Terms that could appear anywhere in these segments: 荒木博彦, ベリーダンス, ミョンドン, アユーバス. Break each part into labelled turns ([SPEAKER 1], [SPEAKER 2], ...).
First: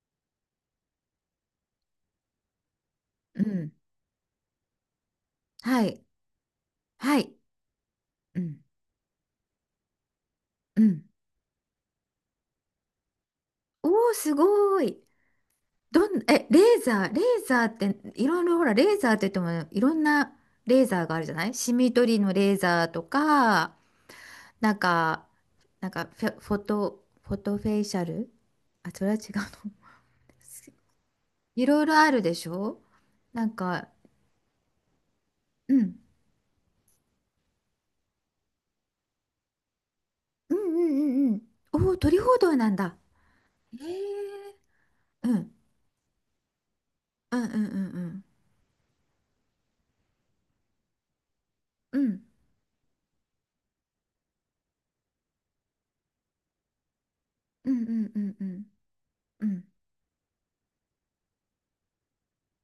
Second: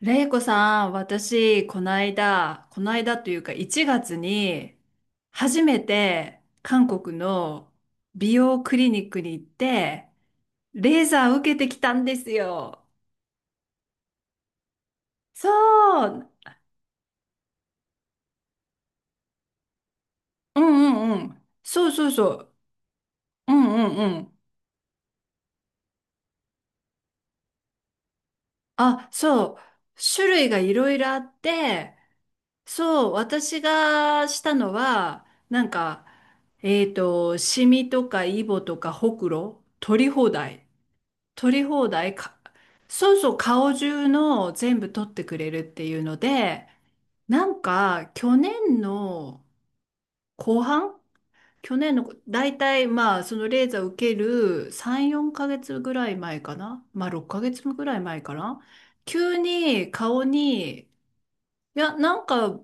[SPEAKER 1] れいこさん、私、この間、この間という
[SPEAKER 2] う
[SPEAKER 1] か
[SPEAKER 2] ん。
[SPEAKER 1] 1月に、初め
[SPEAKER 2] はい。
[SPEAKER 1] て韓国
[SPEAKER 2] はい。
[SPEAKER 1] の美
[SPEAKER 2] うん。
[SPEAKER 1] 容クリニックに行って、
[SPEAKER 2] う
[SPEAKER 1] レ
[SPEAKER 2] ん。
[SPEAKER 1] ーザー受けてきたんですよ。
[SPEAKER 2] おお、すごい。
[SPEAKER 1] そ
[SPEAKER 2] どん、
[SPEAKER 1] う、
[SPEAKER 2] え、レーザーって、いろいろ、ほら、レーザーって言っても、いろんな
[SPEAKER 1] うん
[SPEAKER 2] レーザー
[SPEAKER 1] う
[SPEAKER 2] があ
[SPEAKER 1] ん
[SPEAKER 2] る
[SPEAKER 1] う
[SPEAKER 2] じゃな
[SPEAKER 1] ん。
[SPEAKER 2] い。シ
[SPEAKER 1] そう
[SPEAKER 2] ミ
[SPEAKER 1] そう
[SPEAKER 2] 取り
[SPEAKER 1] そ
[SPEAKER 2] のレ
[SPEAKER 1] う。
[SPEAKER 2] ーザーと
[SPEAKER 1] うん
[SPEAKER 2] か、
[SPEAKER 1] うんうん。
[SPEAKER 2] なんか、なんかフェ、フォト、フォトフェイシャル。あ、そ
[SPEAKER 1] あ、
[SPEAKER 2] れは違う
[SPEAKER 1] そう。
[SPEAKER 2] の。
[SPEAKER 1] 種類がいろいろあっ
[SPEAKER 2] いろい
[SPEAKER 1] て、
[SPEAKER 2] ろあるでしょ。
[SPEAKER 1] そう、
[SPEAKER 2] なん
[SPEAKER 1] 私
[SPEAKER 2] か、
[SPEAKER 1] がしたのは、
[SPEAKER 2] うん。
[SPEAKER 1] シミとかイボとかほくろ、取り放
[SPEAKER 2] うん
[SPEAKER 1] 題。
[SPEAKER 2] うんうんうん。
[SPEAKER 1] 取り放
[SPEAKER 2] おお、
[SPEAKER 1] 題
[SPEAKER 2] 鳥
[SPEAKER 1] か、
[SPEAKER 2] 報道なんだ。
[SPEAKER 1] そうそう、顔
[SPEAKER 2] へ
[SPEAKER 1] 中の
[SPEAKER 2] え。
[SPEAKER 1] 全部取って
[SPEAKER 2] う
[SPEAKER 1] くれ
[SPEAKER 2] ん。
[SPEAKER 1] るっていうので、
[SPEAKER 2] うん
[SPEAKER 1] な
[SPEAKER 2] うんう
[SPEAKER 1] んか
[SPEAKER 2] ん
[SPEAKER 1] 去年の後半、去年
[SPEAKER 2] うん。う
[SPEAKER 1] の
[SPEAKER 2] ん。
[SPEAKER 1] 大体まあそのレーザー受ける3、4ヶ月ぐらい前かな、まあ6ヶ月
[SPEAKER 2] うん
[SPEAKER 1] ぐ
[SPEAKER 2] う
[SPEAKER 1] らい
[SPEAKER 2] んう
[SPEAKER 1] 前か
[SPEAKER 2] んう
[SPEAKER 1] な、
[SPEAKER 2] ん。
[SPEAKER 1] 急
[SPEAKER 2] うん、
[SPEAKER 1] に顔に、いや、なんか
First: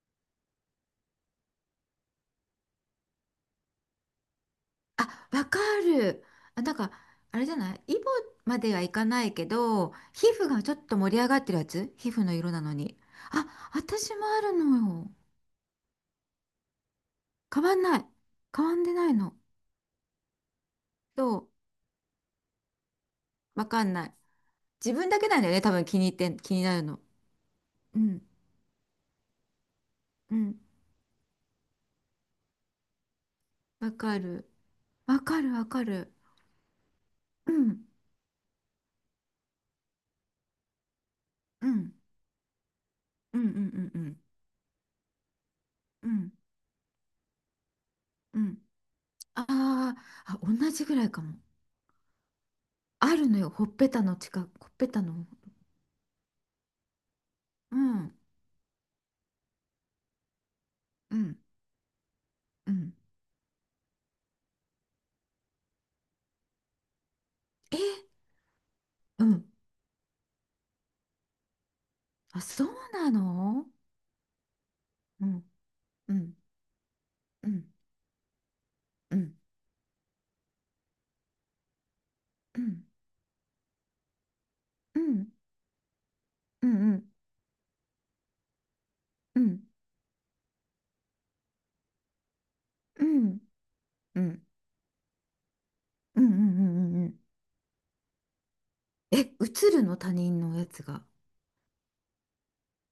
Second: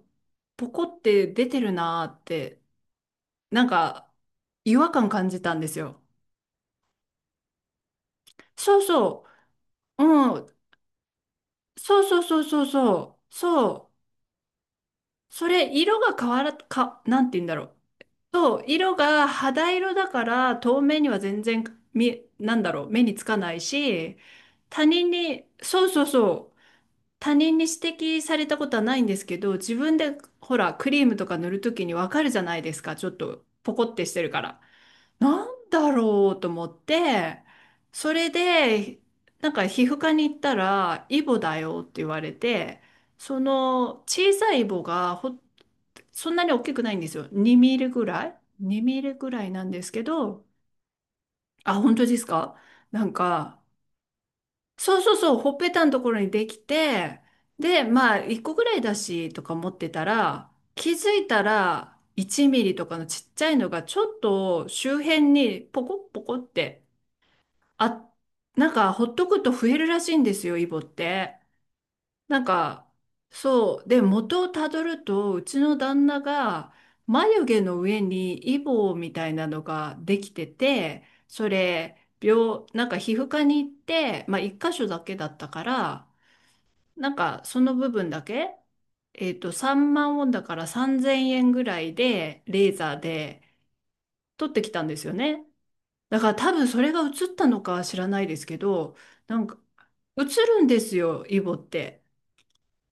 [SPEAKER 1] ポコって出てるなーって、なんか違和感
[SPEAKER 2] あ、
[SPEAKER 1] 感じ
[SPEAKER 2] わ
[SPEAKER 1] た
[SPEAKER 2] か
[SPEAKER 1] んですよ。
[SPEAKER 2] る。あ、なんか、あれじゃない、イボまで
[SPEAKER 1] そ
[SPEAKER 2] は
[SPEAKER 1] う
[SPEAKER 2] いかな
[SPEAKER 1] そ
[SPEAKER 2] いけど、
[SPEAKER 1] う、
[SPEAKER 2] 皮
[SPEAKER 1] うん、
[SPEAKER 2] 膚がちょっと盛り上がってるやつ、
[SPEAKER 1] そう
[SPEAKER 2] 皮
[SPEAKER 1] そう
[SPEAKER 2] 膚の
[SPEAKER 1] そう
[SPEAKER 2] 色な
[SPEAKER 1] そう
[SPEAKER 2] のに。
[SPEAKER 1] そう、
[SPEAKER 2] あ、
[SPEAKER 1] そう。
[SPEAKER 2] 私もあるのよ。
[SPEAKER 1] それ、色が変わら、か、なんて言うんだ
[SPEAKER 2] 変
[SPEAKER 1] ろう。
[SPEAKER 2] わんない。
[SPEAKER 1] そう、
[SPEAKER 2] 変わんで
[SPEAKER 1] 色
[SPEAKER 2] ない
[SPEAKER 1] が
[SPEAKER 2] の。
[SPEAKER 1] 肌色だから透明には
[SPEAKER 2] ど
[SPEAKER 1] 全
[SPEAKER 2] う。
[SPEAKER 1] 然見、なんだろう、目につかない
[SPEAKER 2] わかんない。
[SPEAKER 1] し、他
[SPEAKER 2] 自分
[SPEAKER 1] 人
[SPEAKER 2] だけなん
[SPEAKER 1] に、
[SPEAKER 2] だよね、多分。
[SPEAKER 1] そうそうそ
[SPEAKER 2] 気
[SPEAKER 1] う、
[SPEAKER 2] になるの。
[SPEAKER 1] 他人に
[SPEAKER 2] う
[SPEAKER 1] 指摘
[SPEAKER 2] ん、
[SPEAKER 1] されたことはないんですけど、自分で
[SPEAKER 2] う
[SPEAKER 1] ほ
[SPEAKER 2] ん。
[SPEAKER 1] ら、クリームとか塗るときにわかるじゃないですか、ちょっとポコ
[SPEAKER 2] わ
[SPEAKER 1] ってし
[SPEAKER 2] か
[SPEAKER 1] てるか
[SPEAKER 2] る。
[SPEAKER 1] ら。
[SPEAKER 2] わか
[SPEAKER 1] なん
[SPEAKER 2] る、わか
[SPEAKER 1] だ
[SPEAKER 2] る。
[SPEAKER 1] ろうと思って、
[SPEAKER 2] うん、
[SPEAKER 1] それで、なんか皮膚科に行ったら、イボだ
[SPEAKER 2] う
[SPEAKER 1] よっ
[SPEAKER 2] ん、
[SPEAKER 1] て言われて、
[SPEAKER 2] う
[SPEAKER 1] そ
[SPEAKER 2] ん、うん、う
[SPEAKER 1] の
[SPEAKER 2] ん、うん、
[SPEAKER 1] 小さいイボがほ、
[SPEAKER 2] う
[SPEAKER 1] そ
[SPEAKER 2] ん。
[SPEAKER 1] んなに大きくないんですよ。2ミリぐらい
[SPEAKER 2] うん、
[SPEAKER 1] ?2 ミリぐ
[SPEAKER 2] あ
[SPEAKER 1] らいなんです
[SPEAKER 2] ー
[SPEAKER 1] け
[SPEAKER 2] あ、
[SPEAKER 1] ど、
[SPEAKER 2] 同じぐらいかも。
[SPEAKER 1] あ、本当ですか。なん
[SPEAKER 2] あるのよ、
[SPEAKER 1] か、
[SPEAKER 2] ほっぺたの近く、ほっぺ
[SPEAKER 1] そう
[SPEAKER 2] た
[SPEAKER 1] そう
[SPEAKER 2] の。
[SPEAKER 1] そう、ほっぺたのところにできて、
[SPEAKER 2] う
[SPEAKER 1] で、ま
[SPEAKER 2] ん、
[SPEAKER 1] あ、1個ぐらいだし、とか思ってたら、気づ
[SPEAKER 2] う
[SPEAKER 1] い
[SPEAKER 2] ん、
[SPEAKER 1] たら、1ミ
[SPEAKER 2] う
[SPEAKER 1] リと
[SPEAKER 2] ん。
[SPEAKER 1] かのちっちゃいのが、ちょっと周辺にポコッポコって、
[SPEAKER 2] え、
[SPEAKER 1] あ、なんか、ほっ
[SPEAKER 2] う
[SPEAKER 1] とくと
[SPEAKER 2] ん。
[SPEAKER 1] 増えるらしいんですよ、イボって。な
[SPEAKER 2] あ、
[SPEAKER 1] ん
[SPEAKER 2] そう
[SPEAKER 1] か、
[SPEAKER 2] なの。
[SPEAKER 1] そう。で、元をたどる
[SPEAKER 2] う
[SPEAKER 1] と、う
[SPEAKER 2] ん、
[SPEAKER 1] ちの旦
[SPEAKER 2] う
[SPEAKER 1] 那
[SPEAKER 2] ん、
[SPEAKER 1] が、眉
[SPEAKER 2] う
[SPEAKER 1] 毛
[SPEAKER 2] ん、
[SPEAKER 1] の上にイボみ
[SPEAKER 2] う
[SPEAKER 1] たい
[SPEAKER 2] ん、
[SPEAKER 1] なのができてて、それ、
[SPEAKER 2] う
[SPEAKER 1] 病、
[SPEAKER 2] ん、
[SPEAKER 1] なんか皮膚科に行って、まあ、一箇所
[SPEAKER 2] う
[SPEAKER 1] だけだ
[SPEAKER 2] ん、
[SPEAKER 1] ったから、
[SPEAKER 2] うん、
[SPEAKER 1] なんか、その部分だけ、
[SPEAKER 2] うん、うん、
[SPEAKER 1] 3万ウォンだから3000円ぐらいで、レーザー
[SPEAKER 2] うん、うん、
[SPEAKER 1] で
[SPEAKER 2] うん、
[SPEAKER 1] 取ってきたんですよね。だ
[SPEAKER 2] うん、
[SPEAKER 1] か
[SPEAKER 2] う
[SPEAKER 1] ら多分それが映
[SPEAKER 2] ん。
[SPEAKER 1] ったのかは知らないですけど、
[SPEAKER 2] え、映
[SPEAKER 1] なんか
[SPEAKER 2] るの、他
[SPEAKER 1] 映
[SPEAKER 2] 人の
[SPEAKER 1] るん
[SPEAKER 2] や
[SPEAKER 1] で
[SPEAKER 2] つ
[SPEAKER 1] す
[SPEAKER 2] が。
[SPEAKER 1] よ、イボって。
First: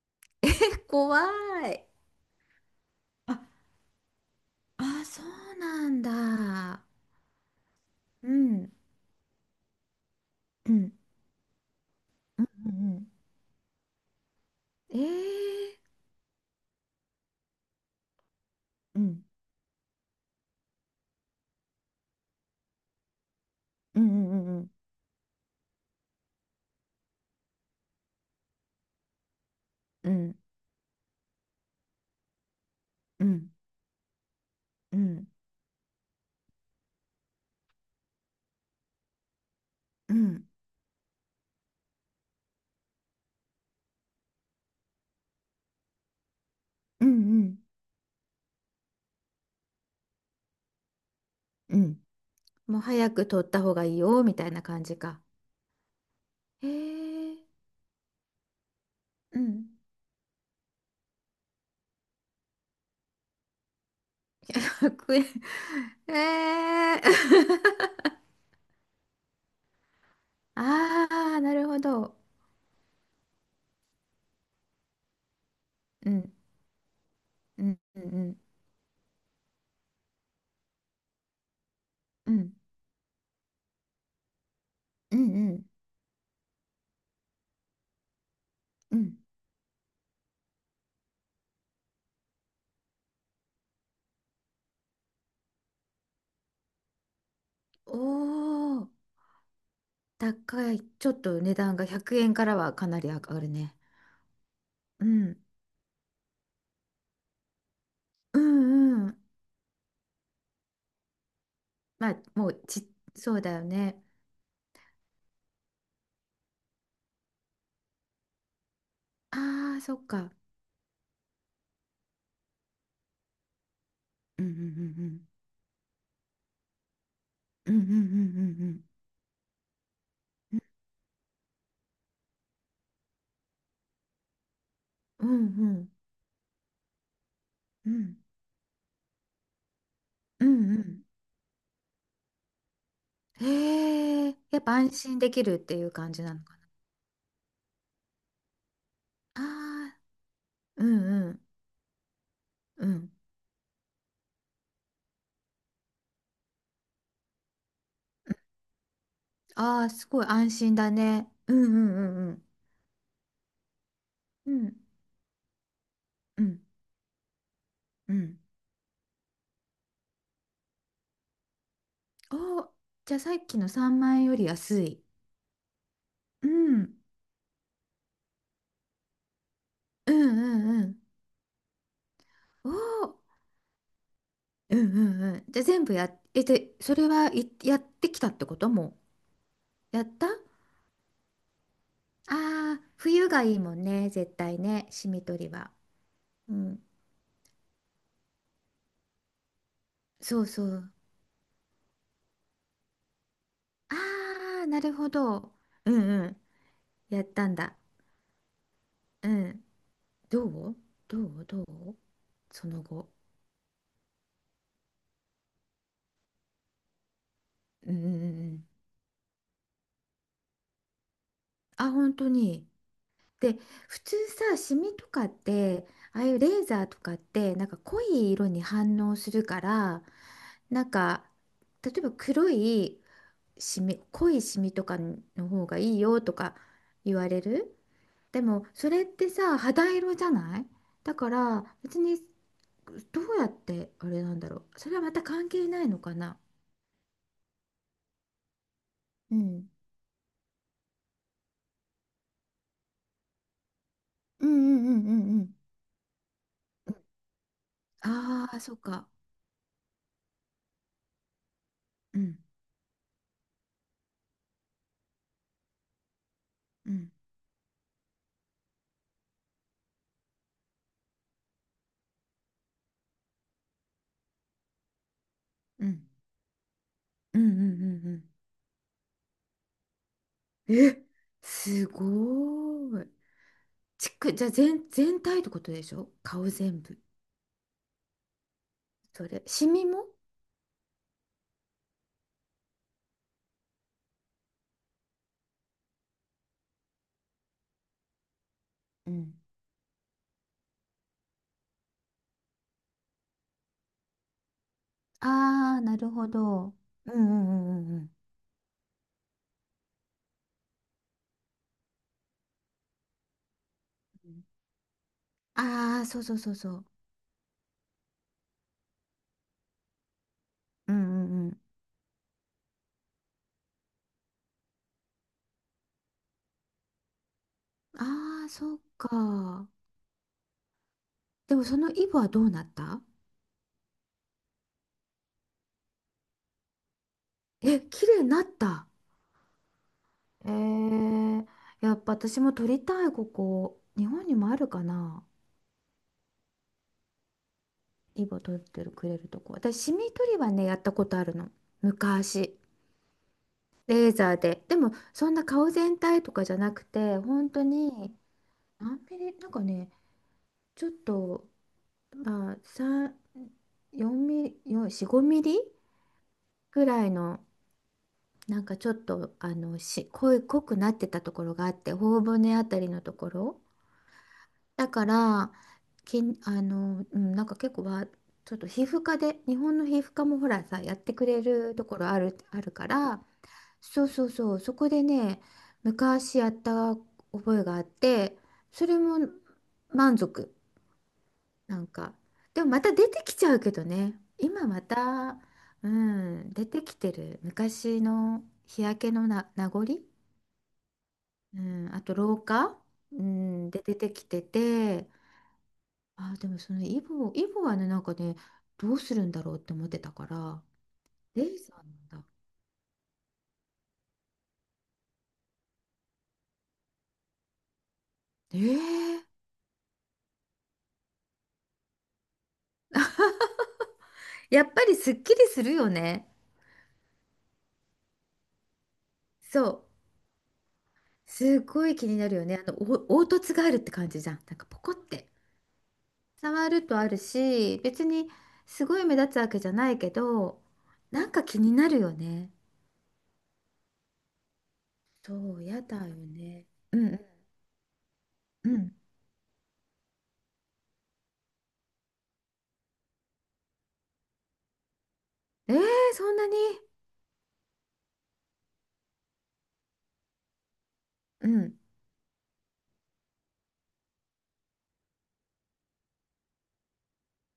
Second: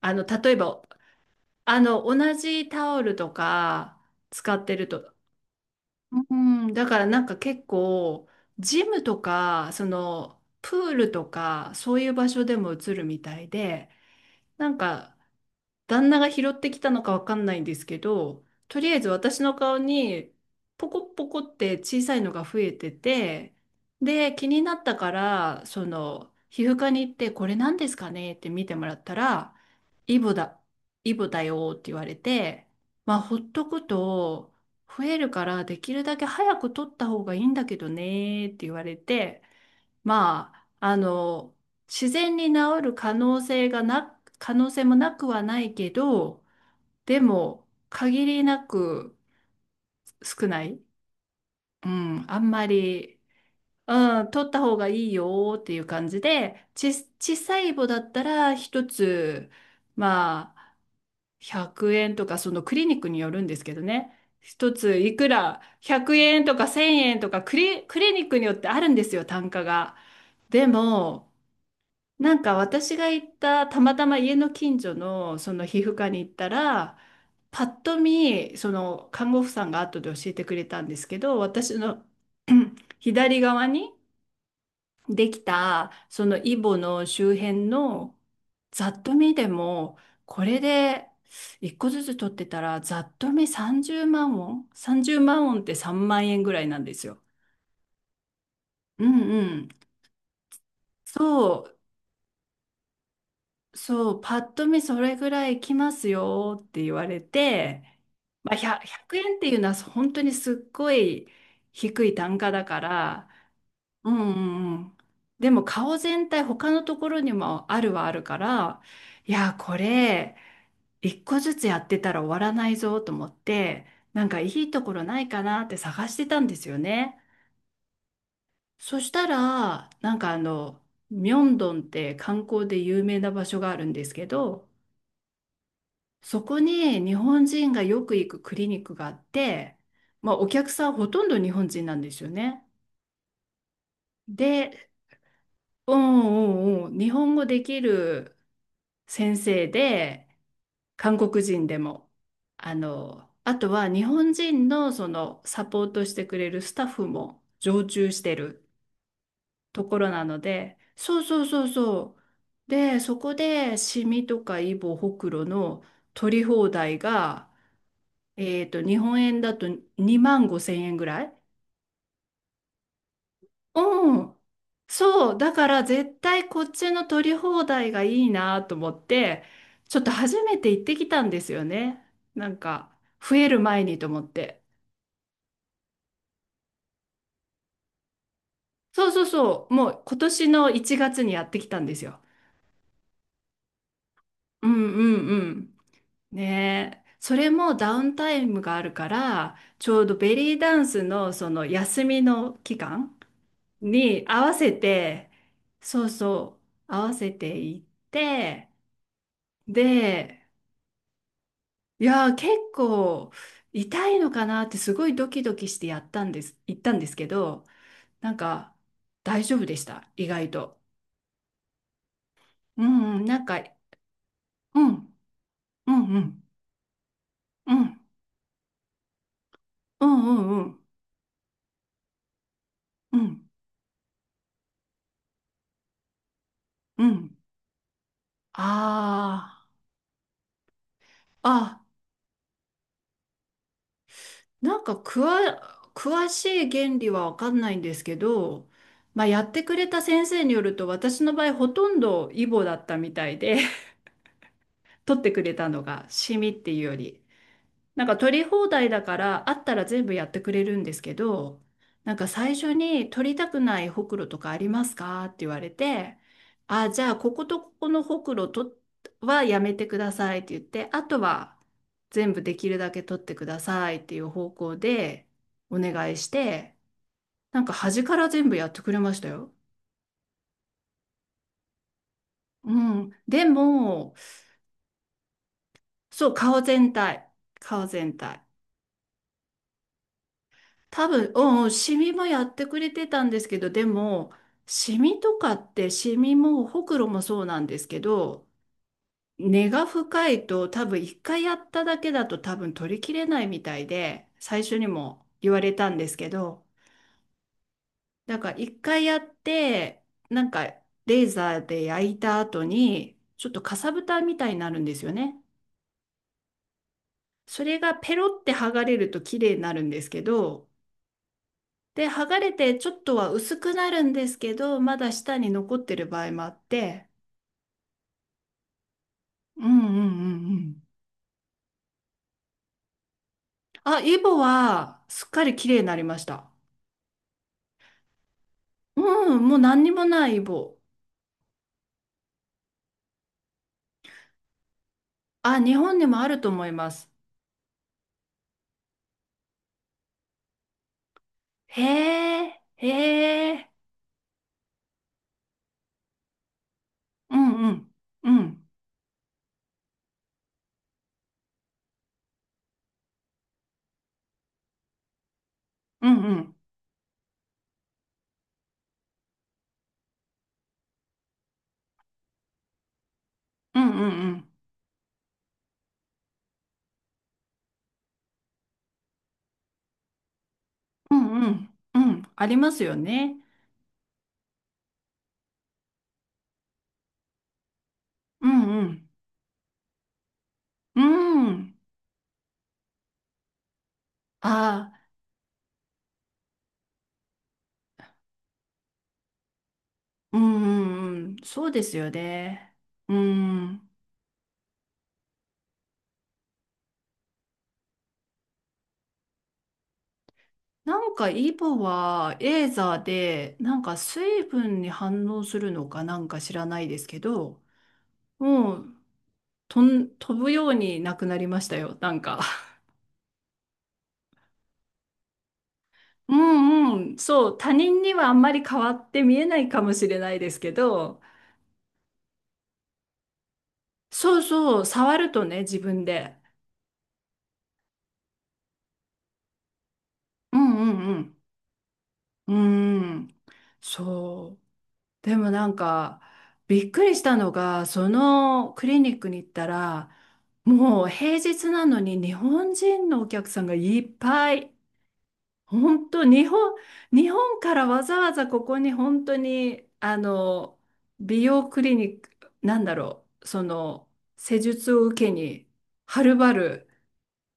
[SPEAKER 1] あの、
[SPEAKER 2] え、
[SPEAKER 1] 例えば、
[SPEAKER 2] 怖
[SPEAKER 1] あ
[SPEAKER 2] い。
[SPEAKER 1] の、同じタオルと
[SPEAKER 2] あ、
[SPEAKER 1] か使ってる
[SPEAKER 2] あ、
[SPEAKER 1] と。
[SPEAKER 2] そうなん
[SPEAKER 1] うん、
[SPEAKER 2] だ。
[SPEAKER 1] だからなんか結構、
[SPEAKER 2] うん、
[SPEAKER 1] ジムとか、その、
[SPEAKER 2] う
[SPEAKER 1] プ
[SPEAKER 2] ん、
[SPEAKER 1] ールとか、そういう場所で
[SPEAKER 2] う
[SPEAKER 1] も映る
[SPEAKER 2] ん、
[SPEAKER 1] みたいで、なんか、
[SPEAKER 2] ええ、
[SPEAKER 1] 旦那が拾ってきたのかわかんないんですけど、とりあ
[SPEAKER 2] う
[SPEAKER 1] えず
[SPEAKER 2] ん、
[SPEAKER 1] 私の顔にポコポコって小さいのが増えてて、
[SPEAKER 2] うん、
[SPEAKER 1] で、
[SPEAKER 2] う
[SPEAKER 1] 気
[SPEAKER 2] ん、う
[SPEAKER 1] に
[SPEAKER 2] ん、
[SPEAKER 1] なったから、その、皮膚科に行って、これ何ですかねって見てもらったら、
[SPEAKER 2] う
[SPEAKER 1] イボ
[SPEAKER 2] ん、
[SPEAKER 1] だ、イボだよって言われて、まあ、
[SPEAKER 2] う
[SPEAKER 1] ほ
[SPEAKER 2] ん、
[SPEAKER 1] っとくと
[SPEAKER 2] う
[SPEAKER 1] 増え
[SPEAKER 2] ん、
[SPEAKER 1] るから、できるだけ早く取った方がいいんだけどねって言われて、まあ、あの、自然に治る可能性がな、可能性もなくはないけど、
[SPEAKER 2] う
[SPEAKER 1] で
[SPEAKER 2] ん、
[SPEAKER 1] も、限りなく少ない。
[SPEAKER 2] う
[SPEAKER 1] う
[SPEAKER 2] ん。
[SPEAKER 1] ん、あんま
[SPEAKER 2] もう早
[SPEAKER 1] り、
[SPEAKER 2] く撮った方がいい
[SPEAKER 1] う
[SPEAKER 2] よ、
[SPEAKER 1] ん、
[SPEAKER 2] みた
[SPEAKER 1] 取っ
[SPEAKER 2] い
[SPEAKER 1] た
[SPEAKER 2] な
[SPEAKER 1] 方
[SPEAKER 2] 感
[SPEAKER 1] が
[SPEAKER 2] じ
[SPEAKER 1] いい
[SPEAKER 2] か。
[SPEAKER 1] よーっていう感じで、
[SPEAKER 2] え
[SPEAKER 1] ち、小
[SPEAKER 2] え、
[SPEAKER 1] さい棒だったら一
[SPEAKER 2] う
[SPEAKER 1] つ、
[SPEAKER 2] ん。
[SPEAKER 1] まあ、100円とか、そのクリニックによるんですけどね。一つい
[SPEAKER 2] 白
[SPEAKER 1] く
[SPEAKER 2] 煙。
[SPEAKER 1] ら
[SPEAKER 2] え
[SPEAKER 1] 100円とか1000
[SPEAKER 2] え
[SPEAKER 1] 円とかクリ、クリニックによってあるんですよ、単価が。で
[SPEAKER 2] あ
[SPEAKER 1] も、
[SPEAKER 2] あ、なるほど。
[SPEAKER 1] なんか私が行ったたまたま家の近所のその皮膚科
[SPEAKER 2] う
[SPEAKER 1] に行っ
[SPEAKER 2] ん、
[SPEAKER 1] たら、
[SPEAKER 2] う
[SPEAKER 1] パ
[SPEAKER 2] ん、
[SPEAKER 1] ッと
[SPEAKER 2] うん、
[SPEAKER 1] 見その看護婦さんが後で教えてくれたんですけど、私の
[SPEAKER 2] うん、う ん、
[SPEAKER 1] 左側に
[SPEAKER 2] う
[SPEAKER 1] でき
[SPEAKER 2] ん、
[SPEAKER 1] たそのイボの周辺の、ざ
[SPEAKER 2] う
[SPEAKER 1] っ
[SPEAKER 2] ん。
[SPEAKER 1] と見でもこれで一個ずつ取ってたらざっと見30万ウォン、って3万円ぐらいなんですよ。
[SPEAKER 2] おおー、
[SPEAKER 1] うんうん。
[SPEAKER 2] 高い。ちょっと値
[SPEAKER 1] そ
[SPEAKER 2] 段
[SPEAKER 1] う
[SPEAKER 2] が100円からはかなり上がるね。
[SPEAKER 1] そう、パッと見そ
[SPEAKER 2] う
[SPEAKER 1] れぐ
[SPEAKER 2] ん、
[SPEAKER 1] らいきますよって言われて、
[SPEAKER 2] う
[SPEAKER 1] まあ、
[SPEAKER 2] ん、う
[SPEAKER 1] 100、
[SPEAKER 2] ん。
[SPEAKER 1] 円っていうのは本当にすっごい低
[SPEAKER 2] ま
[SPEAKER 1] い
[SPEAKER 2] あ、
[SPEAKER 1] 単
[SPEAKER 2] も
[SPEAKER 1] 価
[SPEAKER 2] う
[SPEAKER 1] だか
[SPEAKER 2] ち、
[SPEAKER 1] ら、
[SPEAKER 2] そうだよね。
[SPEAKER 1] うんうんうん。でも顔全体他のところにもあるはあるから、いや、
[SPEAKER 2] あ
[SPEAKER 1] こ
[SPEAKER 2] あ、そっか。
[SPEAKER 1] れ一個ずつやってたら終わらないぞと思って、なんか
[SPEAKER 2] うん、
[SPEAKER 1] い
[SPEAKER 2] う
[SPEAKER 1] いところな
[SPEAKER 2] ん、
[SPEAKER 1] いかなって探してたんですよね。
[SPEAKER 2] うん、うん、うん、うん、
[SPEAKER 1] そしたら、なんかあの、ミョンドンって観光で有名な場所があるんですけど、
[SPEAKER 2] うん、うん、うん、
[SPEAKER 1] そこに日本人が
[SPEAKER 2] う
[SPEAKER 1] よく
[SPEAKER 2] ん、
[SPEAKER 1] 行くクリニックがあって、まあ、
[SPEAKER 2] う
[SPEAKER 1] お
[SPEAKER 2] ん、
[SPEAKER 1] 客
[SPEAKER 2] う
[SPEAKER 1] さん
[SPEAKER 2] ん。
[SPEAKER 1] ほとんど日本人なんですよね。
[SPEAKER 2] へえ、やっぱ
[SPEAKER 1] で、
[SPEAKER 2] 安心できるっていう
[SPEAKER 1] う
[SPEAKER 2] 感じなのかな。
[SPEAKER 1] んうんうん、日本語できる先
[SPEAKER 2] あ
[SPEAKER 1] 生
[SPEAKER 2] あ、
[SPEAKER 1] で、
[SPEAKER 2] う
[SPEAKER 1] 韓
[SPEAKER 2] ん、うん。
[SPEAKER 1] 国人でも、あ
[SPEAKER 2] うん。
[SPEAKER 1] の、あとは日本人のそのサポートしてくれるスタッフも常駐してる
[SPEAKER 2] あ
[SPEAKER 1] と
[SPEAKER 2] あ、
[SPEAKER 1] こ
[SPEAKER 2] す
[SPEAKER 1] ろ
[SPEAKER 2] ご
[SPEAKER 1] な
[SPEAKER 2] い
[SPEAKER 1] の
[SPEAKER 2] 安心
[SPEAKER 1] で、
[SPEAKER 2] だ
[SPEAKER 1] そう
[SPEAKER 2] ね。
[SPEAKER 1] そう
[SPEAKER 2] うん
[SPEAKER 1] そう
[SPEAKER 2] うんう
[SPEAKER 1] そ
[SPEAKER 2] んうん。
[SPEAKER 1] う。で、そこでシミと
[SPEAKER 2] う
[SPEAKER 1] かイ
[SPEAKER 2] ん
[SPEAKER 1] ボ、ホクロの取
[SPEAKER 2] う
[SPEAKER 1] り
[SPEAKER 2] ん
[SPEAKER 1] 放題が、
[SPEAKER 2] うん。
[SPEAKER 1] 日本円だと2万5千円ぐらい。
[SPEAKER 2] おー、じゃあさっきの3万
[SPEAKER 1] う
[SPEAKER 2] 円よ
[SPEAKER 1] ん。
[SPEAKER 2] り安い。
[SPEAKER 1] そう。だから絶
[SPEAKER 2] う
[SPEAKER 1] 対こっち
[SPEAKER 2] ん。
[SPEAKER 1] の取り放題がいいなと思って、ちょっと
[SPEAKER 2] うん
[SPEAKER 1] 初め
[SPEAKER 2] う
[SPEAKER 1] て行
[SPEAKER 2] んう
[SPEAKER 1] って
[SPEAKER 2] ん。
[SPEAKER 1] きたんですよね。なん
[SPEAKER 2] お
[SPEAKER 1] か、
[SPEAKER 2] ー、
[SPEAKER 1] 増える前にと思って。
[SPEAKER 2] うんうんうん。じゃあ全部やっ、え、で、それはいやってきたってこと。も
[SPEAKER 1] そうそうそう。も
[SPEAKER 2] う
[SPEAKER 1] う
[SPEAKER 2] やっ
[SPEAKER 1] 今
[SPEAKER 2] た、あ
[SPEAKER 1] 年の1月にやってきたんですよ。
[SPEAKER 2] あー、冬がいいもんね、絶対
[SPEAKER 1] う
[SPEAKER 2] ね、
[SPEAKER 1] んう
[SPEAKER 2] しみ
[SPEAKER 1] んう
[SPEAKER 2] 取りは。
[SPEAKER 1] ん。
[SPEAKER 2] うん。
[SPEAKER 1] ねえ。それもダウンタイムがあるから、ちょうどベ
[SPEAKER 2] そう
[SPEAKER 1] リー
[SPEAKER 2] そ
[SPEAKER 1] ダン
[SPEAKER 2] う。
[SPEAKER 1] スのその休みの期間に合わ
[SPEAKER 2] ああ、
[SPEAKER 1] せ
[SPEAKER 2] なるほ
[SPEAKER 1] て、
[SPEAKER 2] ど。う
[SPEAKER 1] そう
[SPEAKER 2] んうん。
[SPEAKER 1] そう、合わ
[SPEAKER 2] やっ
[SPEAKER 1] せ
[SPEAKER 2] たん
[SPEAKER 1] て
[SPEAKER 2] だ。
[SPEAKER 1] いって、
[SPEAKER 2] うん。ど
[SPEAKER 1] で、
[SPEAKER 2] うどうどう
[SPEAKER 1] いやー、結
[SPEAKER 2] その後。
[SPEAKER 1] 構痛いのかなってすごいドキドキしてやったんです、行ったんですけど、
[SPEAKER 2] う
[SPEAKER 1] なん
[SPEAKER 2] ん。
[SPEAKER 1] か大丈夫でした、意外と。
[SPEAKER 2] あ、本当に。
[SPEAKER 1] うん、うんなん
[SPEAKER 2] で、
[SPEAKER 1] か、
[SPEAKER 2] 普通さ、シ
[SPEAKER 1] うん、
[SPEAKER 2] ミとかって、
[SPEAKER 1] うん、う
[SPEAKER 2] ああいう
[SPEAKER 1] ん、
[SPEAKER 2] レーザーとかって、なん
[SPEAKER 1] う
[SPEAKER 2] か
[SPEAKER 1] ん、
[SPEAKER 2] 濃い色に反応するから、
[SPEAKER 1] うん、うん、うん、
[SPEAKER 2] なんか、例えば黒い
[SPEAKER 1] うん、
[SPEAKER 2] シミ、濃いシミとかの方がいいよとか
[SPEAKER 1] う
[SPEAKER 2] 言わ
[SPEAKER 1] ん、
[SPEAKER 2] れる。でも、それってさ、
[SPEAKER 1] あ
[SPEAKER 2] 肌色じゃない、だか
[SPEAKER 1] ー
[SPEAKER 2] ら、
[SPEAKER 1] あ、
[SPEAKER 2] 別に、どうやって、あれなんだろ
[SPEAKER 1] な
[SPEAKER 2] う。
[SPEAKER 1] ん
[SPEAKER 2] そ
[SPEAKER 1] か
[SPEAKER 2] れはま
[SPEAKER 1] 詳、
[SPEAKER 2] た関係ないのか
[SPEAKER 1] 詳
[SPEAKER 2] な。
[SPEAKER 1] しい原理は分かんないんですけど、まあ、
[SPEAKER 2] う
[SPEAKER 1] やって
[SPEAKER 2] ん。
[SPEAKER 1] くれた先生によると私の場合ほとんどイボだったみたいで
[SPEAKER 2] うんうんう んう
[SPEAKER 1] 取って
[SPEAKER 2] ん
[SPEAKER 1] く
[SPEAKER 2] う
[SPEAKER 1] れ
[SPEAKER 2] ん。
[SPEAKER 1] たのがシミっていうより。なんか取り
[SPEAKER 2] ああ、
[SPEAKER 1] 放
[SPEAKER 2] そう
[SPEAKER 1] 題だ
[SPEAKER 2] か。
[SPEAKER 1] からあったら全部やってくれるんですけど、なん
[SPEAKER 2] う
[SPEAKER 1] か
[SPEAKER 2] ん
[SPEAKER 1] 最初に取りたくないほくろとかありますかって言われて、あ、
[SPEAKER 2] う
[SPEAKER 1] じゃ
[SPEAKER 2] ん
[SPEAKER 1] あこことここのほくろとはやめてくださいって言って、あとは全部できるだけ取ってくださいっていう方向でお
[SPEAKER 2] うん。
[SPEAKER 1] 願いして、
[SPEAKER 2] うんうん
[SPEAKER 1] なんか端
[SPEAKER 2] う
[SPEAKER 1] か
[SPEAKER 2] ん
[SPEAKER 1] ら全部やってくれましたよ。
[SPEAKER 2] うん、え、す
[SPEAKER 1] う
[SPEAKER 2] ごーい。
[SPEAKER 1] ん。でも、
[SPEAKER 2] じゃあ全体ってことでしょ、
[SPEAKER 1] そう、
[SPEAKER 2] 顔
[SPEAKER 1] 顔
[SPEAKER 2] 全
[SPEAKER 1] 全
[SPEAKER 2] 部。
[SPEAKER 1] 体。顔全体。
[SPEAKER 2] それ、シミも。
[SPEAKER 1] 多分、うんうん、シミもやってくれてたんですけど、でも、シミとかって、シミもほくろもそうなんですけど、
[SPEAKER 2] うん。
[SPEAKER 1] 根が深いと多分一回やっただけだと多分取りきれないみたいで、最初にも言われ
[SPEAKER 2] ああ、
[SPEAKER 1] たん
[SPEAKER 2] な
[SPEAKER 1] で
[SPEAKER 2] る
[SPEAKER 1] す
[SPEAKER 2] ほ
[SPEAKER 1] けど、
[SPEAKER 2] ど。うんうんうんうん
[SPEAKER 1] だから一回やって、なんかレーザーで焼いた後に、ちょっとかさぶた
[SPEAKER 2] う
[SPEAKER 1] み
[SPEAKER 2] ん。
[SPEAKER 1] たいになるんですよね。
[SPEAKER 2] ああー、そうそうそうそう。
[SPEAKER 1] それがペロって剥がれると綺麗になるんですけど、
[SPEAKER 2] うんうんうん。
[SPEAKER 1] で、剥がれてちょっとは薄くなるんですけど、まだ下に残ってる場合もあって、
[SPEAKER 2] ああ、そう
[SPEAKER 1] う
[SPEAKER 2] か。
[SPEAKER 1] んうんうんうん。
[SPEAKER 2] でもそのイボはどうなった。
[SPEAKER 1] あ、イボはすっかり綺麗になりました。
[SPEAKER 2] え、綺麗になった。
[SPEAKER 1] うん、もう何にもないイ
[SPEAKER 2] え
[SPEAKER 1] ボ。
[SPEAKER 2] ー、やっぱ私も撮りたい、ここ。日本にもあるかな、
[SPEAKER 1] あ、日本にもあると思います。
[SPEAKER 2] イボ取ってるくれるとこ。私シミ取りはね、やったことあるの、
[SPEAKER 1] へ
[SPEAKER 2] 昔。
[SPEAKER 1] え、へえ、
[SPEAKER 2] レーザーで。でもそんな顔全体とかじゃなくて、
[SPEAKER 1] う
[SPEAKER 2] 本当
[SPEAKER 1] んうん、
[SPEAKER 2] に
[SPEAKER 1] うん、
[SPEAKER 2] 何ミリなんかね、ちょっと、まあ3 4ミリよ4 5ミリ
[SPEAKER 1] うんうん、
[SPEAKER 2] ぐらいの、なんかちょっと、あの濃い、なってたところがあって、頬骨あたりのところ。
[SPEAKER 1] うんうんうん、
[SPEAKER 2] だからけんあの、うん、なんか結構はちょっと皮膚科で、日本の皮膚科もほらさ、やって
[SPEAKER 1] う
[SPEAKER 2] く
[SPEAKER 1] ん
[SPEAKER 2] れ
[SPEAKER 1] うん、
[SPEAKER 2] ると
[SPEAKER 1] う
[SPEAKER 2] ころ
[SPEAKER 1] んあり
[SPEAKER 2] ある
[SPEAKER 1] ます
[SPEAKER 2] か
[SPEAKER 1] よ
[SPEAKER 2] ら、
[SPEAKER 1] ね。
[SPEAKER 2] そうそうそう、そこでね、昔やった覚えがあって。
[SPEAKER 1] うんう
[SPEAKER 2] それ
[SPEAKER 1] ん、
[SPEAKER 2] も満足。
[SPEAKER 1] うん。
[SPEAKER 2] なんか、でもまた出てきちゃうけどね、今ま
[SPEAKER 1] あ、
[SPEAKER 2] た。うん、出てきてる、昔の日焼けの名残、
[SPEAKER 1] うんうんうん、
[SPEAKER 2] う
[SPEAKER 1] そうで
[SPEAKER 2] ん、
[SPEAKER 1] す
[SPEAKER 2] あ
[SPEAKER 1] よ
[SPEAKER 2] と老
[SPEAKER 1] ね。
[SPEAKER 2] 化、
[SPEAKER 1] う
[SPEAKER 2] うん、で
[SPEAKER 1] ん。
[SPEAKER 2] 出てきてて。あー、でもそのイボ、イボはね、なんかね、どうするんだろうって思ってたから、
[SPEAKER 1] なんか
[SPEAKER 2] レ
[SPEAKER 1] イ
[SPEAKER 2] イザー
[SPEAKER 1] ボ
[SPEAKER 2] なんだ。
[SPEAKER 1] はエーザーでなんか水分に反応するのかなんか知らないですけど、
[SPEAKER 2] え
[SPEAKER 1] もう
[SPEAKER 2] ー。
[SPEAKER 1] とん飛ぶようになくなりましたよ、なんか。
[SPEAKER 2] やっぱりすっきりするよ ね。
[SPEAKER 1] うんうん、そう、他人にはあんまり変わって見えな
[SPEAKER 2] そ
[SPEAKER 1] いか
[SPEAKER 2] う。
[SPEAKER 1] もしれないですけど、
[SPEAKER 2] すごい気になるよね。あの、お凹凸があるって感じじゃん、
[SPEAKER 1] そう
[SPEAKER 2] なんかポ
[SPEAKER 1] そう、
[SPEAKER 2] コっ
[SPEAKER 1] 触
[SPEAKER 2] て。
[SPEAKER 1] るとね、自分で。
[SPEAKER 2] 触るとあるし、別にすごい目立つわけじゃないけ
[SPEAKER 1] う
[SPEAKER 2] ど、
[SPEAKER 1] んうんう
[SPEAKER 2] なん
[SPEAKER 1] ん。
[SPEAKER 2] か気になるよね。
[SPEAKER 1] うん、そう。でも
[SPEAKER 2] そう、
[SPEAKER 1] なん
[SPEAKER 2] やだよ
[SPEAKER 1] か、
[SPEAKER 2] ね。
[SPEAKER 1] びっ
[SPEAKER 2] う
[SPEAKER 1] くり
[SPEAKER 2] ん
[SPEAKER 1] したのが、そ
[SPEAKER 2] う
[SPEAKER 1] の
[SPEAKER 2] ん。う
[SPEAKER 1] ク
[SPEAKER 2] ん。
[SPEAKER 1] リニックに行ったら、もう平日なのに日本人のお客さんがいっぱい。
[SPEAKER 2] えー、
[SPEAKER 1] 本当、
[SPEAKER 2] そんなに。
[SPEAKER 1] 日本からわざわざここに本当に、美
[SPEAKER 2] う
[SPEAKER 1] 容
[SPEAKER 2] ん。
[SPEAKER 1] クリニック、なんだろう、その、施術を受けに、はるばる、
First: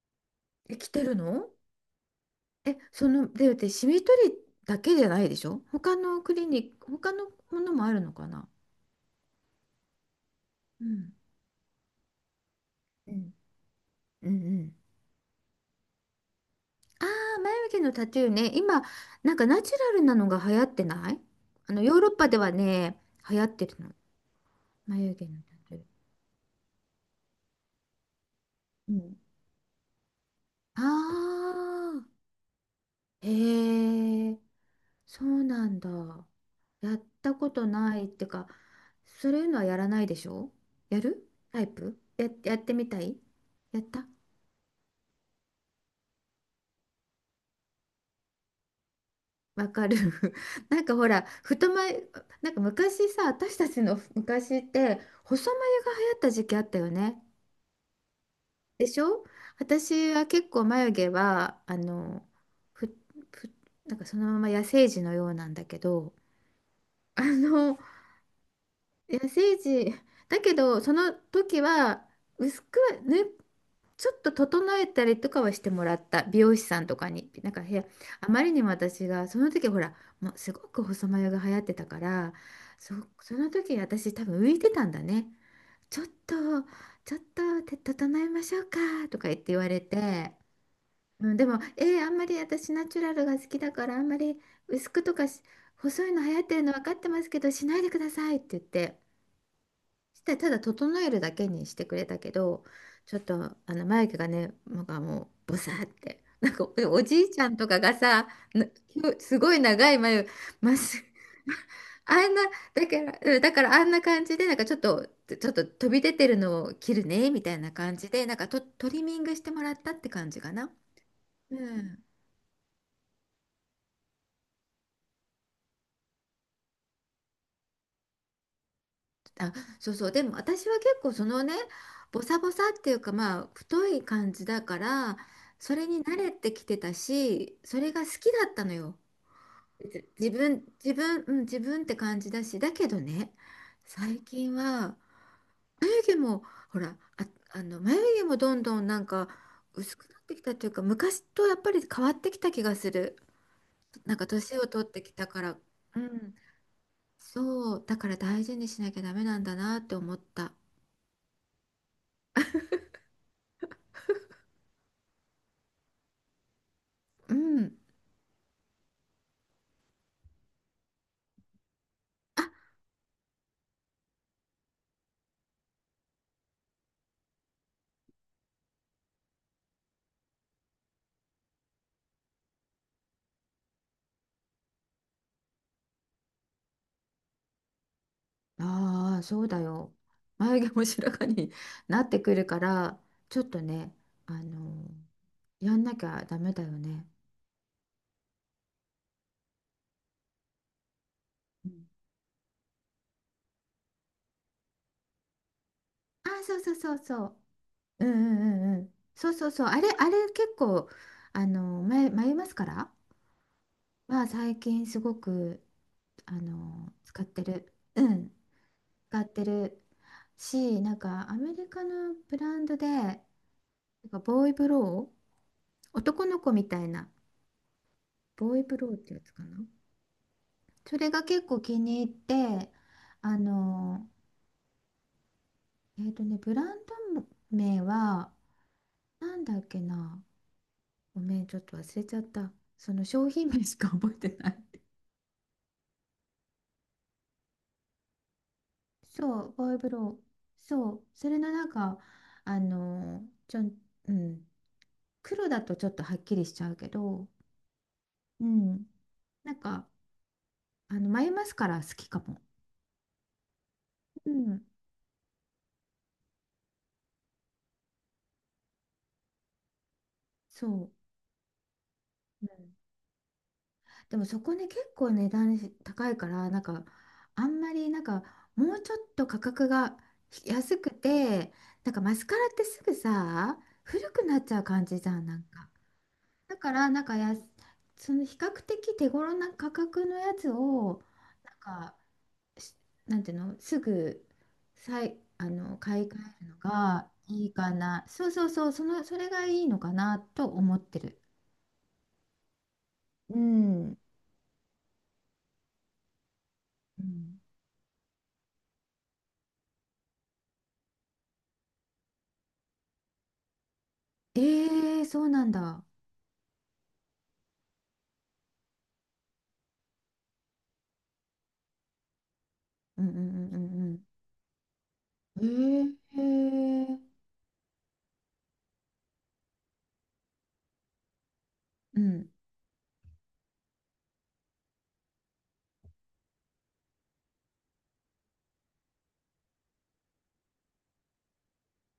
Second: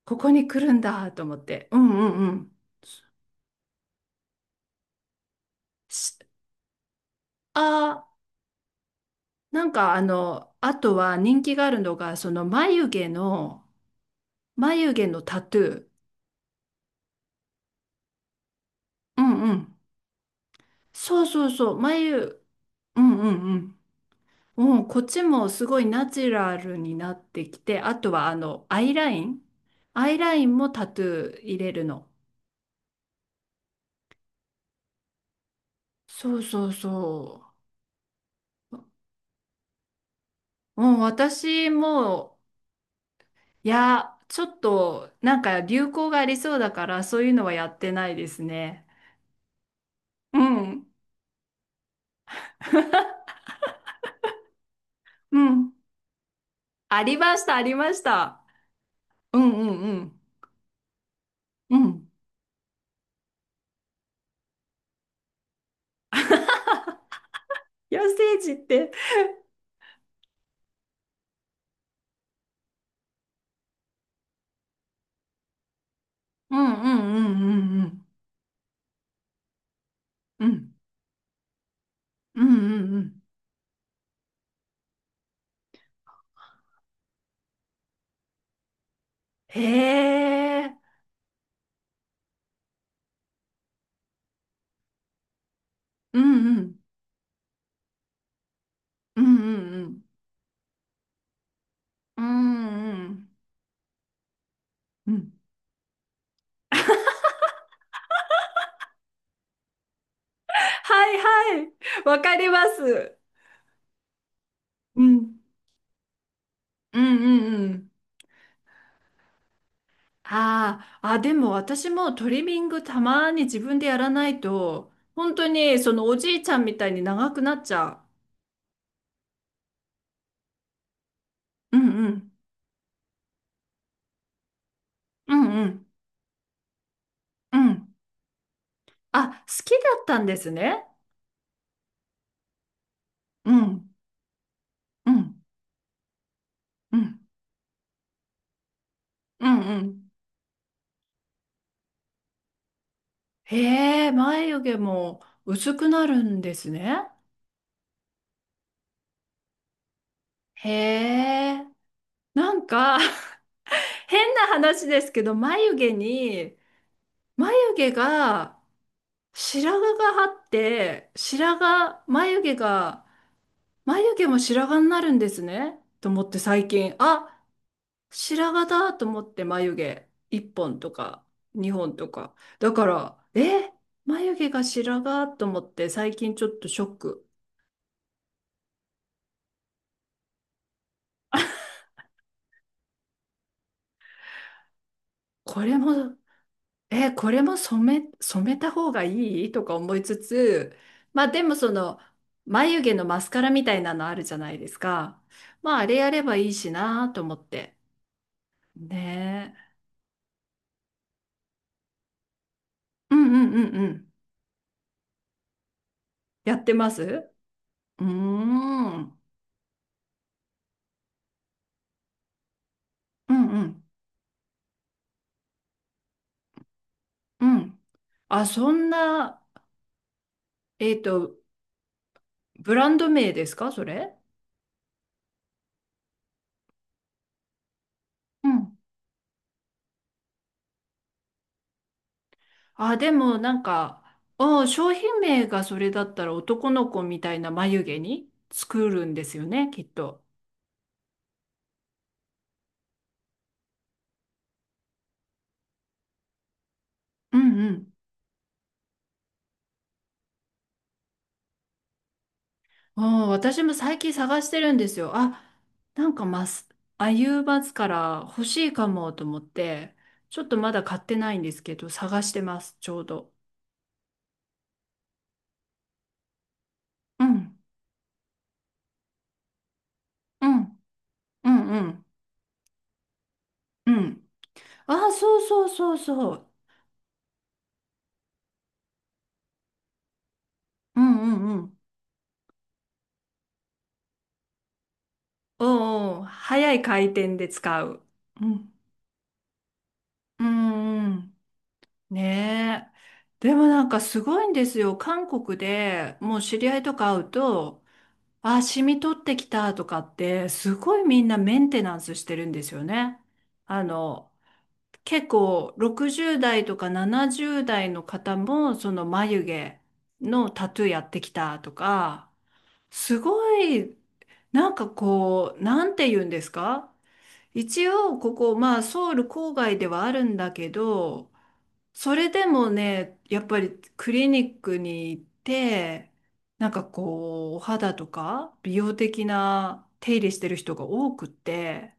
[SPEAKER 1] ここに来る
[SPEAKER 2] え、
[SPEAKER 1] ん
[SPEAKER 2] 来て
[SPEAKER 1] だ
[SPEAKER 2] る
[SPEAKER 1] と思っ
[SPEAKER 2] の。
[SPEAKER 1] て。うんうんうん。
[SPEAKER 2] え、その、で、で、シミ取りだけじゃないでしょ、他の
[SPEAKER 1] し
[SPEAKER 2] クリニック、他のものもある
[SPEAKER 1] あ
[SPEAKER 2] のかな。
[SPEAKER 1] ー、なんかあの、あ
[SPEAKER 2] う
[SPEAKER 1] と
[SPEAKER 2] ん。
[SPEAKER 1] は人気があるのが、
[SPEAKER 2] うん。うんうん。
[SPEAKER 1] 眉毛のタトゥー。
[SPEAKER 2] ああ、眉毛のタトゥーね。今、
[SPEAKER 1] う
[SPEAKER 2] なん
[SPEAKER 1] ん
[SPEAKER 2] か
[SPEAKER 1] う
[SPEAKER 2] ナチ
[SPEAKER 1] ん。
[SPEAKER 2] ュラルなのが流行ってない。
[SPEAKER 1] そうそうそ
[SPEAKER 2] あ
[SPEAKER 1] う。
[SPEAKER 2] の、ヨーロッパではね、
[SPEAKER 1] うんう
[SPEAKER 2] 流行っ
[SPEAKER 1] んう
[SPEAKER 2] てる
[SPEAKER 1] ん。
[SPEAKER 2] の。
[SPEAKER 1] こっ
[SPEAKER 2] 眉
[SPEAKER 1] ち
[SPEAKER 2] 毛の
[SPEAKER 1] も
[SPEAKER 2] タ
[SPEAKER 1] す
[SPEAKER 2] トゥ
[SPEAKER 1] ごい
[SPEAKER 2] ー。
[SPEAKER 1] ナチュラルになってきて、あとはア
[SPEAKER 2] う
[SPEAKER 1] イラ
[SPEAKER 2] ん。
[SPEAKER 1] イン。アイラインもタ
[SPEAKER 2] あ
[SPEAKER 1] トゥー入れるの。
[SPEAKER 2] あ、へえ、そうなんだ。
[SPEAKER 1] そうそう
[SPEAKER 2] やった
[SPEAKER 1] そ
[SPEAKER 2] ことないってか、
[SPEAKER 1] う。も
[SPEAKER 2] そういうのはやらないでしょ。
[SPEAKER 1] うん、
[SPEAKER 2] やるタイ
[SPEAKER 1] 私
[SPEAKER 2] プ、
[SPEAKER 1] も、
[SPEAKER 2] やってみたい。
[SPEAKER 1] い
[SPEAKER 2] やった。
[SPEAKER 1] や、ちょっと、なんか流行がありそうだから、そういうのはやってないですね。
[SPEAKER 2] わかる。
[SPEAKER 1] う
[SPEAKER 2] なん
[SPEAKER 1] ん、
[SPEAKER 2] かほら、太眉、なんか昔さ、私たちの昔って、
[SPEAKER 1] う
[SPEAKER 2] 細
[SPEAKER 1] ん。
[SPEAKER 2] 眉が流行った時期あったよ
[SPEAKER 1] あり
[SPEAKER 2] ね。
[SPEAKER 1] ました、ありました。
[SPEAKER 2] でしょ。
[SPEAKER 1] うんうんう
[SPEAKER 2] 私
[SPEAKER 1] ん。
[SPEAKER 2] は結構眉毛は、
[SPEAKER 1] う
[SPEAKER 2] あ
[SPEAKER 1] ん。
[SPEAKER 2] の、ふ、ふ、なんかそのまま野生児のようなんだけど、あの、
[SPEAKER 1] 野生児って。
[SPEAKER 2] いや、聖地、だけど、その時は、薄くは、ね、ちょっと整えたりとかはしてもらった、美
[SPEAKER 1] う
[SPEAKER 2] 容師
[SPEAKER 1] ん
[SPEAKER 2] さ
[SPEAKER 1] う
[SPEAKER 2] んとかに。なんか部
[SPEAKER 1] んう
[SPEAKER 2] 屋、
[SPEAKER 1] ん
[SPEAKER 2] あまりにも私が、その時ほら、もう
[SPEAKER 1] うん
[SPEAKER 2] す
[SPEAKER 1] う
[SPEAKER 2] ご
[SPEAKER 1] ん
[SPEAKER 2] く細眉が流行ってたから、
[SPEAKER 1] うんうんうんうん
[SPEAKER 2] そ、
[SPEAKER 1] うん。
[SPEAKER 2] その時私多分浮いてたんだね。ちょっと、ちょっと、て整えましょうか、とか言われ
[SPEAKER 1] へ
[SPEAKER 2] て。
[SPEAKER 1] え。
[SPEAKER 2] うん、でも、えー、あんまり私ナチュラルが好きだから、あんまり薄くとかし細い
[SPEAKER 1] う
[SPEAKER 2] の流行って
[SPEAKER 1] んう
[SPEAKER 2] るの
[SPEAKER 1] ん
[SPEAKER 2] 分かってますけど、しないでくださいって言って、
[SPEAKER 1] うんうん
[SPEAKER 2] してただ整えるだけにしてくれた
[SPEAKER 1] う
[SPEAKER 2] けど、
[SPEAKER 1] んう
[SPEAKER 2] ちょっと
[SPEAKER 1] ん
[SPEAKER 2] あの眉毛がね、なんか
[SPEAKER 1] うんう
[SPEAKER 2] もう
[SPEAKER 1] ん
[SPEAKER 2] ボサーって、なんかおじいちゃんとかがさ、なすごい長い眉、まっす
[SPEAKER 1] はいはい。 わ
[SPEAKER 2] あん
[SPEAKER 1] か
[SPEAKER 2] な、
[SPEAKER 1] りま
[SPEAKER 2] だか
[SPEAKER 1] す。
[SPEAKER 2] ら、あんな感じで、なんかちょっ
[SPEAKER 1] う
[SPEAKER 2] と、
[SPEAKER 1] ん
[SPEAKER 2] 飛び出てるのを切
[SPEAKER 1] う
[SPEAKER 2] る
[SPEAKER 1] ん
[SPEAKER 2] ね、みた
[SPEAKER 1] う
[SPEAKER 2] い
[SPEAKER 1] ん。う
[SPEAKER 2] な
[SPEAKER 1] ん。
[SPEAKER 2] 感じで、なんかトリミングしてもらったって感じかな。
[SPEAKER 1] あー、あ、でも
[SPEAKER 2] う
[SPEAKER 1] 私
[SPEAKER 2] ん、
[SPEAKER 1] もトリミングたまに自分でやらないと本当にそのおじいちゃんみたいに長くなっちゃ
[SPEAKER 2] あ、そうそう。でも私は結構そのね、
[SPEAKER 1] う。うんう
[SPEAKER 2] ボ
[SPEAKER 1] ん
[SPEAKER 2] サボサっていうか、まあ太い感じだから、
[SPEAKER 1] うんう
[SPEAKER 2] そ
[SPEAKER 1] ん
[SPEAKER 2] れに慣れてきてた
[SPEAKER 1] う
[SPEAKER 2] し、それ
[SPEAKER 1] ん。
[SPEAKER 2] が好きだったのよ。
[SPEAKER 1] あ、好きだっ
[SPEAKER 2] じ
[SPEAKER 1] たん
[SPEAKER 2] 自
[SPEAKER 1] です
[SPEAKER 2] 分、
[SPEAKER 1] ね。
[SPEAKER 2] 自分、うん、自分って感じだし。だけどね、
[SPEAKER 1] うん
[SPEAKER 2] 最近は
[SPEAKER 1] うん
[SPEAKER 2] 眉毛も、ほ
[SPEAKER 1] う
[SPEAKER 2] ら、
[SPEAKER 1] ん
[SPEAKER 2] 眉毛もどんどんなんか
[SPEAKER 1] うん。う
[SPEAKER 2] 薄く
[SPEAKER 1] ん。
[SPEAKER 2] なってきたっていうか、昔とやっぱり変わってきた気がする。
[SPEAKER 1] へえ、
[SPEAKER 2] なんか年
[SPEAKER 1] 眉
[SPEAKER 2] を
[SPEAKER 1] 毛
[SPEAKER 2] 取ってき
[SPEAKER 1] も
[SPEAKER 2] たから、
[SPEAKER 1] 薄く
[SPEAKER 2] う
[SPEAKER 1] なる
[SPEAKER 2] ん、
[SPEAKER 1] んですね。
[SPEAKER 2] そう、だから大事にしなきゃダメなんだなって思った。
[SPEAKER 1] へえ、なんか 変な話ですけど、
[SPEAKER 2] う
[SPEAKER 1] 眉
[SPEAKER 2] ん。
[SPEAKER 1] 毛が白髪があって、白髪、眉毛が、眉毛も白髪になるんですね。と思って最近、あ、白髪だと思って眉毛1本とか2本とか。だから、え、眉毛が白髪と思って最近ちょっとショック。
[SPEAKER 2] ああ、そうだよ。眉毛も白髪に なってくるから、ちょっとね、あの、
[SPEAKER 1] こ
[SPEAKER 2] や
[SPEAKER 1] れ
[SPEAKER 2] んなき
[SPEAKER 1] も
[SPEAKER 2] ゃダメだよ
[SPEAKER 1] え
[SPEAKER 2] ね。
[SPEAKER 1] ーこれも染め、染めた方がいいとか思いつつ、まあでも
[SPEAKER 2] う
[SPEAKER 1] そ
[SPEAKER 2] ん、
[SPEAKER 1] の眉毛のマスカラみたいなのあるじゃないですか。まああれやれ
[SPEAKER 2] あ、
[SPEAKER 1] ばいい
[SPEAKER 2] そう
[SPEAKER 1] し
[SPEAKER 2] そうそう
[SPEAKER 1] なと
[SPEAKER 2] そ
[SPEAKER 1] 思
[SPEAKER 2] う。
[SPEAKER 1] って。
[SPEAKER 2] うんうんうんうん。そうそう
[SPEAKER 1] ね
[SPEAKER 2] そう。
[SPEAKER 1] え。
[SPEAKER 2] あれ結構、眉マスカラ
[SPEAKER 1] うんうんうんうん。
[SPEAKER 2] は最近すごく、あ
[SPEAKER 1] やってま
[SPEAKER 2] の、
[SPEAKER 1] す。
[SPEAKER 2] 使っ
[SPEAKER 1] う
[SPEAKER 2] てる。
[SPEAKER 1] ー
[SPEAKER 2] うん、
[SPEAKER 1] ん。うん
[SPEAKER 2] 使ってるし、なんかアメリカのブランドで、な
[SPEAKER 1] うん
[SPEAKER 2] んかボーイブロー、男の子みたいな、
[SPEAKER 1] うん。あ、
[SPEAKER 2] ボーイ
[SPEAKER 1] そ
[SPEAKER 2] ブ
[SPEAKER 1] ん
[SPEAKER 2] ローってやつ
[SPEAKER 1] な、
[SPEAKER 2] かな。
[SPEAKER 1] え
[SPEAKER 2] そ
[SPEAKER 1] っ
[SPEAKER 2] れが
[SPEAKER 1] と、
[SPEAKER 2] 結構気に入って。
[SPEAKER 1] ブランド名
[SPEAKER 2] あ
[SPEAKER 1] ですかそ
[SPEAKER 2] の、
[SPEAKER 1] れ。
[SPEAKER 2] えっとね、ブランド名は
[SPEAKER 1] うん。
[SPEAKER 2] なんだっけな。ごめん、ちょっと忘れちゃった、そ
[SPEAKER 1] あ、
[SPEAKER 2] の
[SPEAKER 1] で
[SPEAKER 2] 商
[SPEAKER 1] も
[SPEAKER 2] 品
[SPEAKER 1] な
[SPEAKER 2] 名
[SPEAKER 1] ん
[SPEAKER 2] しか
[SPEAKER 1] か、
[SPEAKER 2] 覚えてな
[SPEAKER 1] うん、
[SPEAKER 2] い。
[SPEAKER 1] 商品名がそれだったら男の子みたいな眉毛に作るんです
[SPEAKER 2] そ
[SPEAKER 1] よ
[SPEAKER 2] う、ボ
[SPEAKER 1] ね、
[SPEAKER 2] ーイ
[SPEAKER 1] きっ
[SPEAKER 2] ブロ
[SPEAKER 1] と。
[SPEAKER 2] ー、そう、それのなんか、あの、ちょん、うん、黒だとちょっとはっきりしちゃうけど、
[SPEAKER 1] うんうん。
[SPEAKER 2] うん、なんかあの眉マスカラ好きかも。
[SPEAKER 1] ああ、私も最近
[SPEAKER 2] う
[SPEAKER 1] 探して
[SPEAKER 2] ん、
[SPEAKER 1] るんですよ。あ、なんかマス、アユーバスから欲しいかもと思って、ちょっと
[SPEAKER 2] そ
[SPEAKER 1] まだ
[SPEAKER 2] う、
[SPEAKER 1] 買ってないんですけど、探して
[SPEAKER 2] う
[SPEAKER 1] ま
[SPEAKER 2] ん。
[SPEAKER 1] す、ちょうど。
[SPEAKER 2] でもそこね、結構値段高いからなんか
[SPEAKER 1] う
[SPEAKER 2] あ
[SPEAKER 1] ん、
[SPEAKER 2] んまり、なんかもうちょっと価格が
[SPEAKER 1] う
[SPEAKER 2] 安
[SPEAKER 1] ん、
[SPEAKER 2] く
[SPEAKER 1] う
[SPEAKER 2] て、
[SPEAKER 1] ん、う
[SPEAKER 2] なんか
[SPEAKER 1] ん、
[SPEAKER 2] マスカラってすぐさ
[SPEAKER 1] う
[SPEAKER 2] 古く
[SPEAKER 1] ん。
[SPEAKER 2] なっちゃう感
[SPEAKER 1] あ
[SPEAKER 2] じじ
[SPEAKER 1] あ、
[SPEAKER 2] ゃん、な
[SPEAKER 1] そう
[SPEAKER 2] ん
[SPEAKER 1] そう
[SPEAKER 2] か。
[SPEAKER 1] そうそう。
[SPEAKER 2] だからなんかその比較的手頃な価格のやつ
[SPEAKER 1] う
[SPEAKER 2] を、
[SPEAKER 1] んう
[SPEAKER 2] なん
[SPEAKER 1] んうん。
[SPEAKER 2] か、し、なんていうの、すぐあ
[SPEAKER 1] お
[SPEAKER 2] の買い替
[SPEAKER 1] うおう、
[SPEAKER 2] えるの
[SPEAKER 1] 早い回
[SPEAKER 2] が
[SPEAKER 1] 転
[SPEAKER 2] い
[SPEAKER 1] で
[SPEAKER 2] いか
[SPEAKER 1] 使う。
[SPEAKER 2] な。
[SPEAKER 1] うん、
[SPEAKER 2] それがいいのかな
[SPEAKER 1] う
[SPEAKER 2] と思って
[SPEAKER 1] んう
[SPEAKER 2] る。
[SPEAKER 1] ん。ねえ。
[SPEAKER 2] う
[SPEAKER 1] でもなん
[SPEAKER 2] ん、
[SPEAKER 1] かすごいんですよ。韓国でもう知り合いと
[SPEAKER 2] う
[SPEAKER 1] か会う
[SPEAKER 2] ん、
[SPEAKER 1] と、あ、染み取ってきたとかって、すごいみんなメンテナンスしてるんですよね。あの、
[SPEAKER 2] えー、そ
[SPEAKER 1] 結
[SPEAKER 2] うなん
[SPEAKER 1] 構
[SPEAKER 2] だ。
[SPEAKER 1] 60代とか70代の方も、その眉毛のタトゥーやってきたとか、
[SPEAKER 2] うんう
[SPEAKER 1] すごい、
[SPEAKER 2] んう
[SPEAKER 1] な
[SPEAKER 2] ん
[SPEAKER 1] んて
[SPEAKER 2] う
[SPEAKER 1] 言うんです
[SPEAKER 2] んう
[SPEAKER 1] か。
[SPEAKER 2] ん。えー、
[SPEAKER 1] 一応、ここ、まあ、ソウル郊外ではあるんだけど、
[SPEAKER 2] う
[SPEAKER 1] そ
[SPEAKER 2] ん
[SPEAKER 1] れでもね、やっぱりクリニックに行って、お肌とか美容的な手入れしてる人が多くって、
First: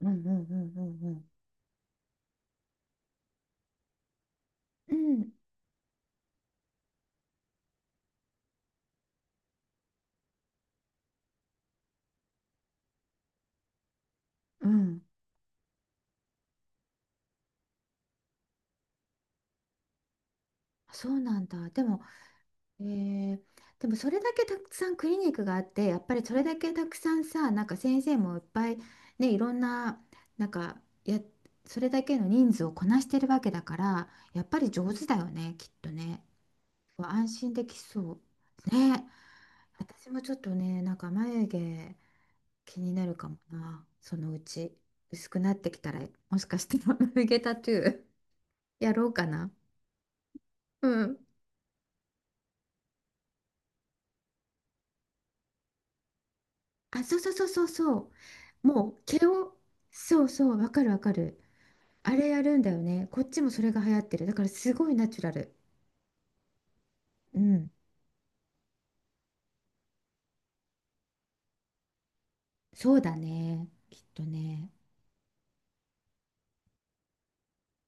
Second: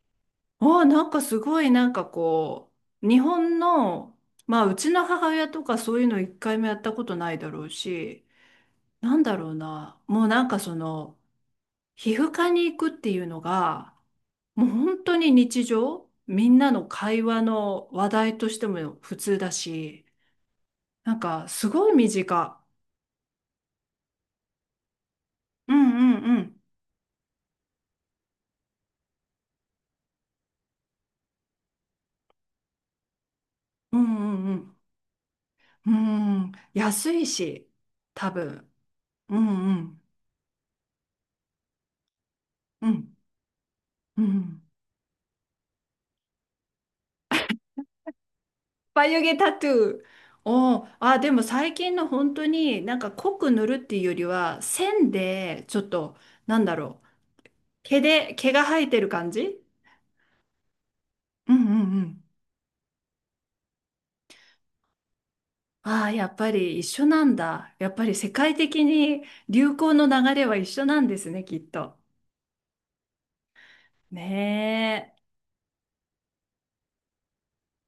[SPEAKER 2] うんうんう
[SPEAKER 1] あ
[SPEAKER 2] んう
[SPEAKER 1] あ、な
[SPEAKER 2] ん
[SPEAKER 1] ん
[SPEAKER 2] う
[SPEAKER 1] か
[SPEAKER 2] ん
[SPEAKER 1] すごいなんかこう、日本の、まあうち
[SPEAKER 2] う
[SPEAKER 1] の母
[SPEAKER 2] ん
[SPEAKER 1] 親とかそういうの一回もやったことないだろうし、なんだろうな、もうなんかその、皮膚科に行くっていうのが、も
[SPEAKER 2] う
[SPEAKER 1] う
[SPEAKER 2] ん、
[SPEAKER 1] 本当に日常、みんなの会話の話題としても普通だし、
[SPEAKER 2] そ
[SPEAKER 1] なん
[SPEAKER 2] うな
[SPEAKER 1] か、
[SPEAKER 2] ん
[SPEAKER 1] す
[SPEAKER 2] だ。で
[SPEAKER 1] ごい
[SPEAKER 2] も、
[SPEAKER 1] 身近。
[SPEAKER 2] えー、でもそれだけたくさんクリニックがあっ
[SPEAKER 1] う
[SPEAKER 2] て、やっぱ
[SPEAKER 1] んう
[SPEAKER 2] り
[SPEAKER 1] ん
[SPEAKER 2] そ
[SPEAKER 1] う
[SPEAKER 2] れだ
[SPEAKER 1] ん。
[SPEAKER 2] けたくさんさ、なんか先生もいっぱいね、いろんななんか、それだけの人数をこなしてるわけだか
[SPEAKER 1] う
[SPEAKER 2] ら、や
[SPEAKER 1] ん
[SPEAKER 2] っ
[SPEAKER 1] う
[SPEAKER 2] ぱり
[SPEAKER 1] ん
[SPEAKER 2] 上手だよね、きっ
[SPEAKER 1] う
[SPEAKER 2] とね。
[SPEAKER 1] ん。うん。安い
[SPEAKER 2] 安心で
[SPEAKER 1] し、
[SPEAKER 2] きそ
[SPEAKER 1] 多分。
[SPEAKER 2] うね。
[SPEAKER 1] うんうん
[SPEAKER 2] 私もちょっとね、なんか眉毛気
[SPEAKER 1] う
[SPEAKER 2] になる
[SPEAKER 1] ん。
[SPEAKER 2] かもな、そ
[SPEAKER 1] う
[SPEAKER 2] のう
[SPEAKER 1] ん。
[SPEAKER 2] ち。薄くなってきたら、もしかして眉毛タトゥー やろう
[SPEAKER 1] 眉
[SPEAKER 2] か
[SPEAKER 1] 毛
[SPEAKER 2] な。
[SPEAKER 1] タトゥー。お
[SPEAKER 2] う
[SPEAKER 1] ー、あ、
[SPEAKER 2] ん。
[SPEAKER 1] でも最近の本当になんか濃く塗るっていうよりは、線で、ちょっと、なんだろ
[SPEAKER 2] あ、
[SPEAKER 1] う。
[SPEAKER 2] そうそうそうそうそ
[SPEAKER 1] 毛で、毛が
[SPEAKER 2] う。
[SPEAKER 1] 生え
[SPEAKER 2] もう
[SPEAKER 1] てる
[SPEAKER 2] 毛
[SPEAKER 1] 感
[SPEAKER 2] を、
[SPEAKER 1] じ。
[SPEAKER 2] そうそう、わかるわかる。
[SPEAKER 1] うんうんう
[SPEAKER 2] あ
[SPEAKER 1] ん。
[SPEAKER 2] れやるんだよね。こっちもそれが流行ってる。だからすごいナチュラル。
[SPEAKER 1] ああ、やっぱり一緒なん
[SPEAKER 2] うん。
[SPEAKER 1] だ。やっぱり世界的に流行の流れは一緒なんですね、きっと。
[SPEAKER 2] そうだね。きっとね。
[SPEAKER 1] ねえ。